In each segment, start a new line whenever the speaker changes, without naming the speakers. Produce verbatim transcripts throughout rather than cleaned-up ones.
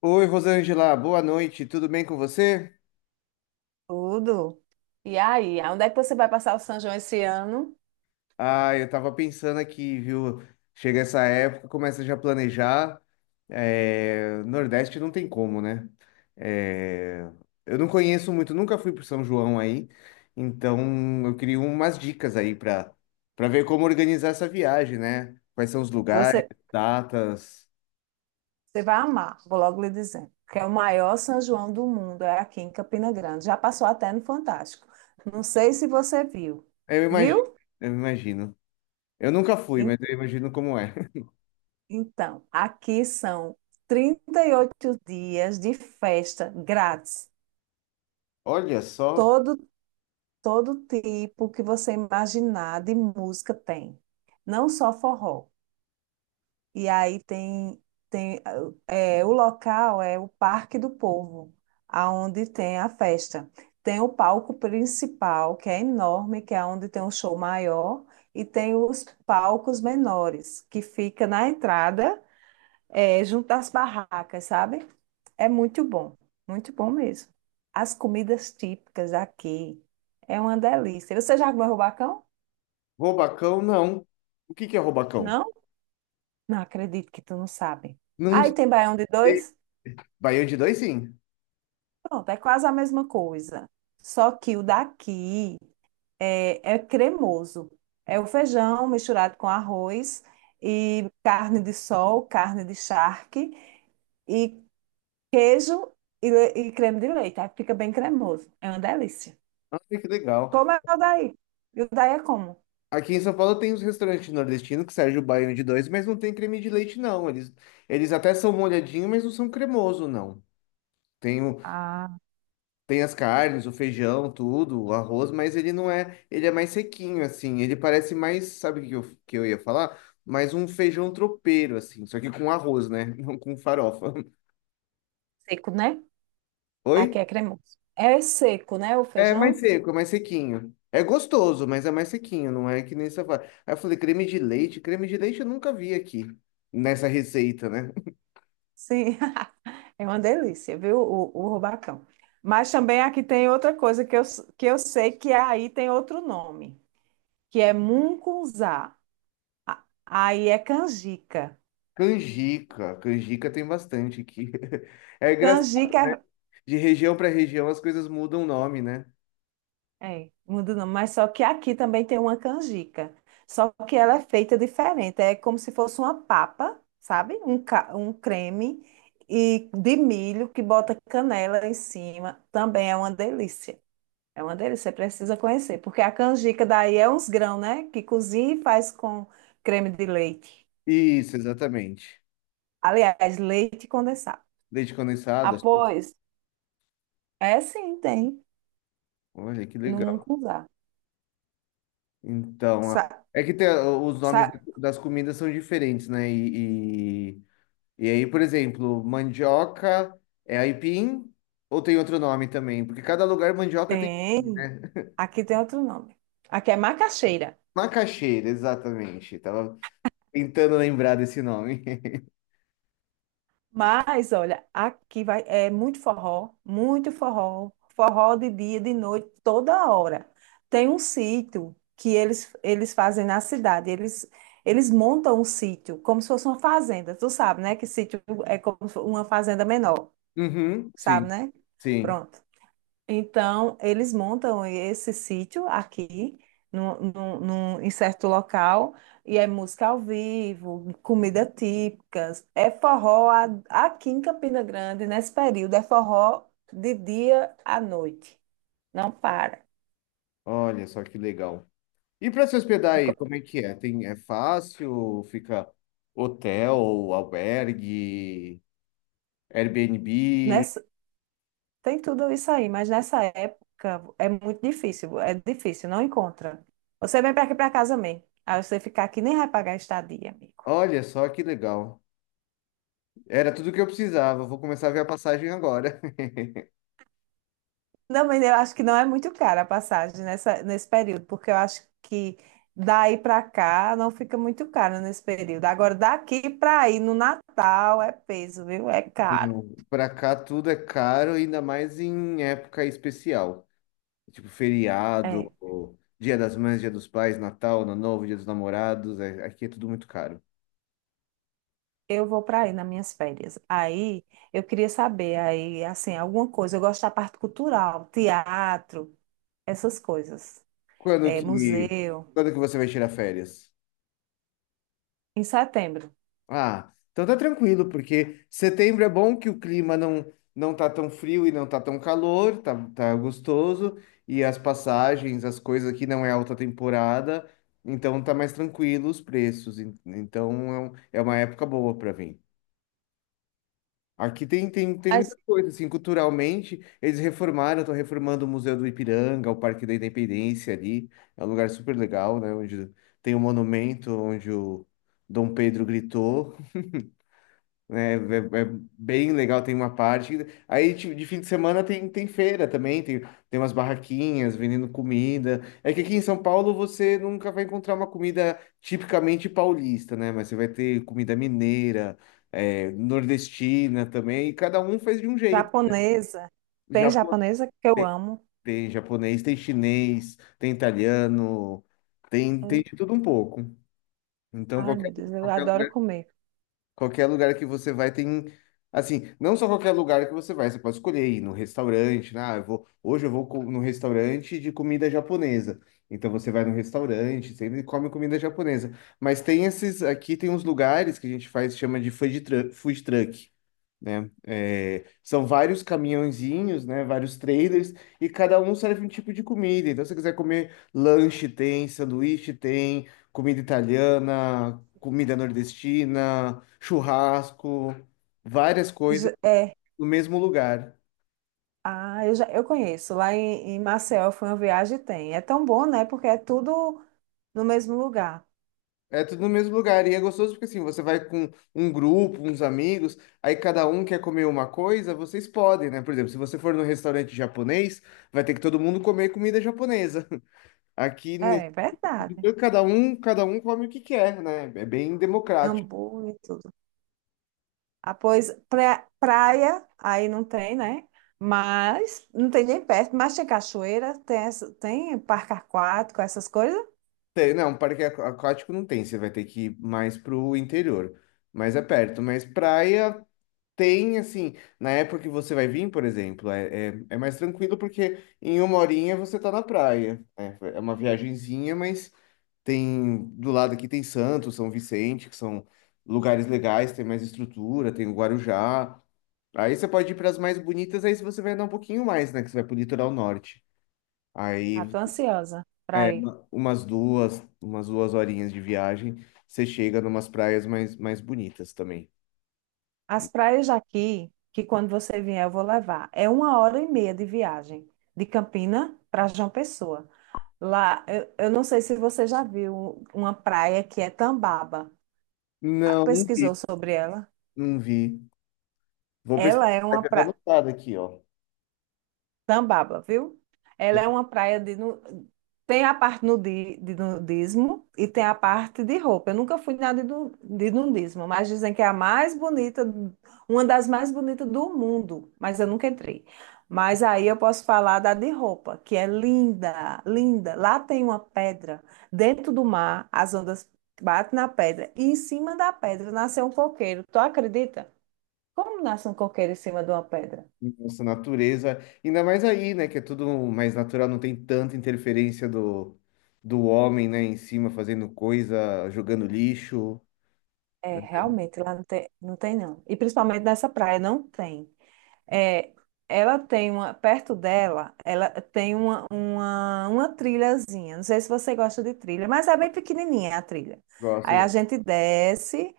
Oi, Rosângela, boa noite, tudo bem com você?
Tudo. E aí, onde é que você vai passar o São João esse ano?
Ah, eu tava pensando aqui, viu? Chega essa época, começa já a planejar. É, Nordeste não tem como, né? É, Eu não conheço muito, nunca fui pro São João aí, então eu queria umas dicas aí pra para ver como organizar essa viagem, né? Quais são os lugares,
Você,
datas.
você vai amar, vou logo lhe dizendo. Que é o maior São João do mundo, é aqui em Campina Grande. Já passou até no Fantástico. Não sei se você viu.
Eu imagino,
Viu?
eu imagino. Eu nunca fui, mas
En-
eu imagino como é.
Então, aqui são trinta e oito dias de festa grátis.
Olha só.
Todo, todo tipo que você imaginar de música tem. Não só forró. E aí tem, tem é, o local é o Parque do Povo, aonde tem a festa. Tem o palco principal, que é enorme, que é onde tem um show maior, e tem os palcos menores, que fica na entrada, é, junto às barracas, sabe? É muito bom, muito bom mesmo. As comidas típicas aqui é uma delícia. Você já comeu rubacão?
Robacão, não. O que que é Robacão?
Não? Não acredito que tu não sabe.
Não
Aí tem baião de
sei.
dois?
Baião de dois, sim.
Pronto, é quase a mesma coisa. Só que o daqui é, é cremoso. É o feijão misturado com arroz e carne de sol, carne de charque e queijo e, le- e creme de leite. Aí fica bem cremoso. É uma delícia.
Ah, que legal.
Como é o daí? E o daí é como?
Aqui em São Paulo tem os restaurantes nordestinos que servem o baião de dois, mas não tem creme de leite, não. Eles, eles até são molhadinhos, mas não são cremoso, não. Tem, o,
Ah,
tem as carnes, o feijão, tudo, o arroz, mas ele não é. Ele é mais sequinho, assim. Ele parece mais, sabe o que eu, que eu ia falar? Mais um feijão tropeiro, assim. Só que com arroz, né? Não com farofa.
seco, né?
Oi?
Aqui é cremoso. É seco, né? O
É mais
feijão?
seco, é mais sequinho. É gostoso, mas é mais sequinho, não é que nem você fala. Aí eu falei, creme de leite. Creme de leite eu nunca vi aqui, nessa receita, né?
Sim. É uma delícia, viu? O, o rubacão. Mas também aqui tem outra coisa que eu, s- que eu sei que aí tem outro nome, que é mungunzá. A- Aí é canjica.
Canjica. Canjica tem bastante aqui. É engraçado,
Canjica
né? De região para região as coisas mudam o nome, né?
é, é, muda o nome, mas só que aqui também tem uma canjica. Só que ela é feita diferente. É como se fosse uma papa, sabe? Um, ca- um creme e de milho que bota canela em cima. Também é uma delícia. É uma delícia, você precisa conhecer, porque a canjica daí é uns grãos, né? Que cozinha e faz com creme de leite.
Isso, exatamente.
Aliás, leite condensado.
Leite condensado, açúcar.
Após, é sim, tem,
Olha que
no
legal.
Mucunzá.
Então,
Sa,
a- é que tem, a- os nomes
sa-
das comidas são diferentes, né? E, E aí, por exemplo, mandioca é aipim ou tem outro nome também? Porque cada lugar mandioca tem nome,
tem,
né?
aqui tem outro nome. Aqui é macaxeira.
Macaxeira, exatamente. Tava tentando lembrar desse nome.
Mas, olha, aqui vai, é muito forró, muito forró, forró de dia, de noite, toda hora. Tem um sítio que eles, eles fazem na cidade, eles, eles montam um sítio como se fosse uma fazenda, tu sabe, né? Que sítio é como se fosse uma fazenda menor,
Uhum,
sabe,
sim,
né?
sim.
Pronto. Então, eles montam esse sítio aqui, num, num- num- em certo local, e é música ao vivo, comida típicas, é forró a- aqui em Campina Grande, nesse período, é forró de dia à noite, não para.
Olha só que legal. E para se hospedar aí,
Ficou-
como é que é? Tem, é fácil? Fica hotel, albergue, Airbnb?
Nessa, tem tudo isso aí, mas nessa época é muito difícil, é difícil, não encontra. Você vem para aqui para casa mesmo, aí você ficar aqui nem vai pagar estadia, amigo.
Olha só que legal. Era tudo que eu precisava. Vou começar a ver a passagem agora.
Não, mas eu acho que não é muito cara a passagem nessa, nesse período, porque eu acho que daí para cá não fica muito caro nesse período. Agora, daqui para aí no Natal é peso, viu? É caro.
Não, pra cá tudo é caro, ainda mais em época especial. Tipo feriado,
É.
ou Dia das Mães, Dia dos Pais, Natal, Ano Novo, Dia dos Namorados. é- Aqui é tudo muito caro.
Eu vou para aí nas minhas férias. Aí eu queria saber aí assim alguma coisa. Eu gosto da parte cultural, teatro, essas coisas.
Quando
É,
que,
museu.
quando que você vai tirar férias?
Em setembro.
Ah, então tá tranquilo, porque setembro é bom que o clima não, não tá tão frio e não tá tão calor, tá, tá gostoso. E as passagens, as coisas aqui não é alta temporada, então tá mais tranquilo os preços. en- Então é um- é uma época boa para vir. Aqui tem, tem, tem
Mas
muita coisa, assim, culturalmente, eles reformaram, estão reformando o Museu do Ipiranga, o Parque da Independência ali, é um lugar super legal, né, onde tem um monumento onde o Dom Pedro gritou, né é, é bem legal, tem uma parte. Aí, tipo, de fim de semana tem, tem feira também, tem, tem umas barraquinhas vendendo comida. É que aqui em São Paulo você nunca vai encontrar uma comida tipicamente paulista, né? Mas você vai ter comida mineira, é, nordestina também, e cada um faz de um jeito.
japonesa. Tem
Japo-
japonesa que eu
tem,
amo.
tem japonês, tem chinês, tem italiano, tem, tem de tudo um pouco. Então,
Ai,
qualquer,
meu Deus, eu
qualquer
adoro comer.
Qualquer lugar que você vai tem, assim, não só qualquer lugar que você vai, você pode escolher ir no restaurante, né? Ah, eu vou, hoje eu vou co- no restaurante de comida japonesa. Então você vai no restaurante, sempre come comida japonesa. Mas tem esses, aqui tem uns lugares que a gente faz, chama de food truck, food truck né? É, são vários caminhãozinhos, né? Vários trailers e cada um serve um tipo de comida. Então, se você quiser comer lanche, tem, sanduíche, tem, comida italiana, comida nordestina, churrasco, várias
E
coisas
ja- É.
no mesmo lugar.
Ah, eu já eu conheço. Lá em, em Maceió foi uma viagem e tem. É tão bom, né? Porque é tudo no mesmo lugar.
É tudo no mesmo lugar e é gostoso porque assim, você vai com um grupo, uns amigos, aí cada um quer comer uma coisa, vocês podem, né? Por exemplo, se você for num restaurante japonês, vai ter que todo mundo comer comida japonesa. Aqui
É é verdade.
e Cada um, cada um come o que quer, né? É bem democrático.
Hamburgo e tudo. Ah, pois pra- praia, aí não tem, né? Mas não tem nem perto, mas tem cachoeira, tem, essa- tem parque aquático, essas coisas.
Tem- Não, parque aqu- aquático não tem, você vai ter que ir mais pro interior, mas é perto. Mas praia tem, assim, na época que você vai vir, por exemplo, é, é, é mais tranquilo porque em uma horinha você tá na praia. Né? É uma viagenzinha, mas tem, do lado aqui tem Santos, São Vicente, que são lugares legais, tem mais estrutura, tem o Guarujá. Aí você pode ir para as mais bonitas, aí você vai andar um pouquinho mais, né? Que você vai pro litoral norte.
Ah,
Aí
tô ansiosa
é
pra ir.
uma- umas duas, umas duas horinhas de viagem, você chega numas praias mais, mais bonitas também.
As praias aqui, que quando você vier eu vou levar, é uma hora e meia de viagem de Campina para João Pessoa. Lá, eu, eu não sei se você já viu uma praia que é Tambaba. Ah,
Não, não
pesquisou
vi,
sobre ela?
não vi. Vou pesquisar,
Ela é
vai
uma
ficar
praia.
anotado aqui, ó.
Tambaba, viu? Ela é uma praia de. nu- tem a parte nudi- de nudismo e tem a parte de roupa. Eu nunca fui nada de, nu- de nudismo, mas dizem que é a mais bonita, uma das mais bonitas do mundo, mas eu nunca entrei. Mas aí eu posso falar da de roupa, que é linda, linda. Lá tem uma pedra dentro do mar, as ondas batem na pedra e em cima da pedra nasceu um coqueiro. Tu acredita? Como nasce um coqueiro em cima de uma pedra?
Nossa natureza, ainda mais aí, né, que é tudo mais natural, não tem tanta interferência do, do homem, né, em cima fazendo coisa, jogando lixo.
É,
Né?
realmente, lá não tem, não tem não. E principalmente nessa praia não tem. É, ela tem uma, perto dela, ela tem uma, uma, uma trilhazinha. Não sei se você gosta de trilha, mas é bem pequenininha a trilha.
Gosto,
Aí a
gosto.
gente desce,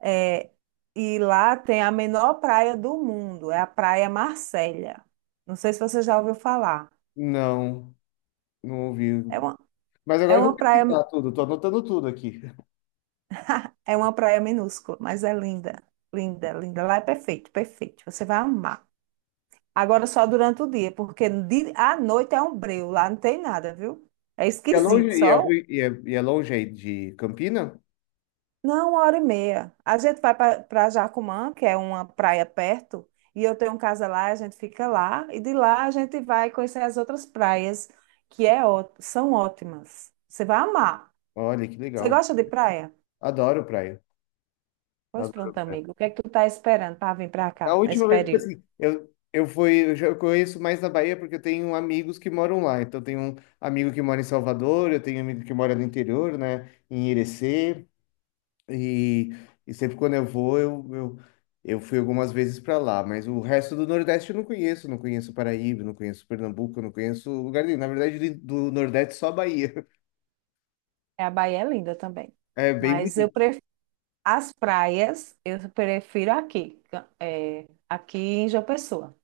é, e lá tem a menor praia do mundo, é a Praia Marcélia. Não sei se você já ouviu falar.
Não, não ouvi.
É uma,
Mas
é
agora eu vou
uma praia,
pesquisar tudo, tô anotando tudo aqui.
é uma praia minúscula, mas é linda, linda, linda. Lá é perfeito, perfeito. Você vai amar. Agora só durante o dia, porque de- à noite é um breu, lá não tem nada, viu? É
E é
esquisito,
longe, e é,
só
ruim- e é, e é longe aí de Campina?
não, uma hora e meia. A gente vai para Jacumã, que é uma praia perto, e eu tenho um casa lá, a gente fica lá, e de lá a gente vai conhecer as outras praias, que é, ó- são ótimas. Você vai amar.
Olha, que
Você
legal.
gosta de praia?
Adoro praia.
Pois
Adoro
pronto,
praia.
amigo. O que é que tu tá esperando para vir para cá
A
nesse
última vez, tipo
período?
assim, eu, eu fui, eu já conheço mais da Bahia porque eu tenho amigos que moram lá. Então, eu tenho um amigo que mora em Salvador, eu tenho um amigo que mora no interior, né, em Irecê. E, e sempre quando eu vou, eu, eu, eu fui algumas vezes para lá. Mas o resto do Nordeste eu não conheço. Não conheço Paraíba, não conheço Pernambuco, não conheço lugar nenhum. Na verdade, do do Nordeste, só a Bahia.
A Bahia é linda também,
É bem
mas eu
bonito.
pre- as praias, eu prefiro aqui, ca- é, aqui em João Pessoa.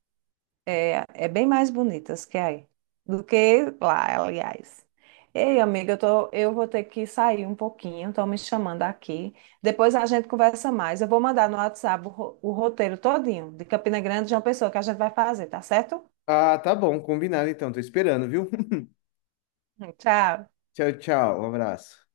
É, é bem mais bonitas que aí, do que lá, aliás. Ei, amiga, eu tô, eu vou ter que sair um pouquinho, estão me chamando aqui. Depois a gente conversa mais. Eu vou mandar no WhatsApp o, ro- o roteiro todinho de Campina Grande, e João Pessoa, que a gente vai fazer, tá certo?
Ah, tá bom, combinado então. Tô esperando, viu?
Tchau.
Tchau, tchau. Um abraço.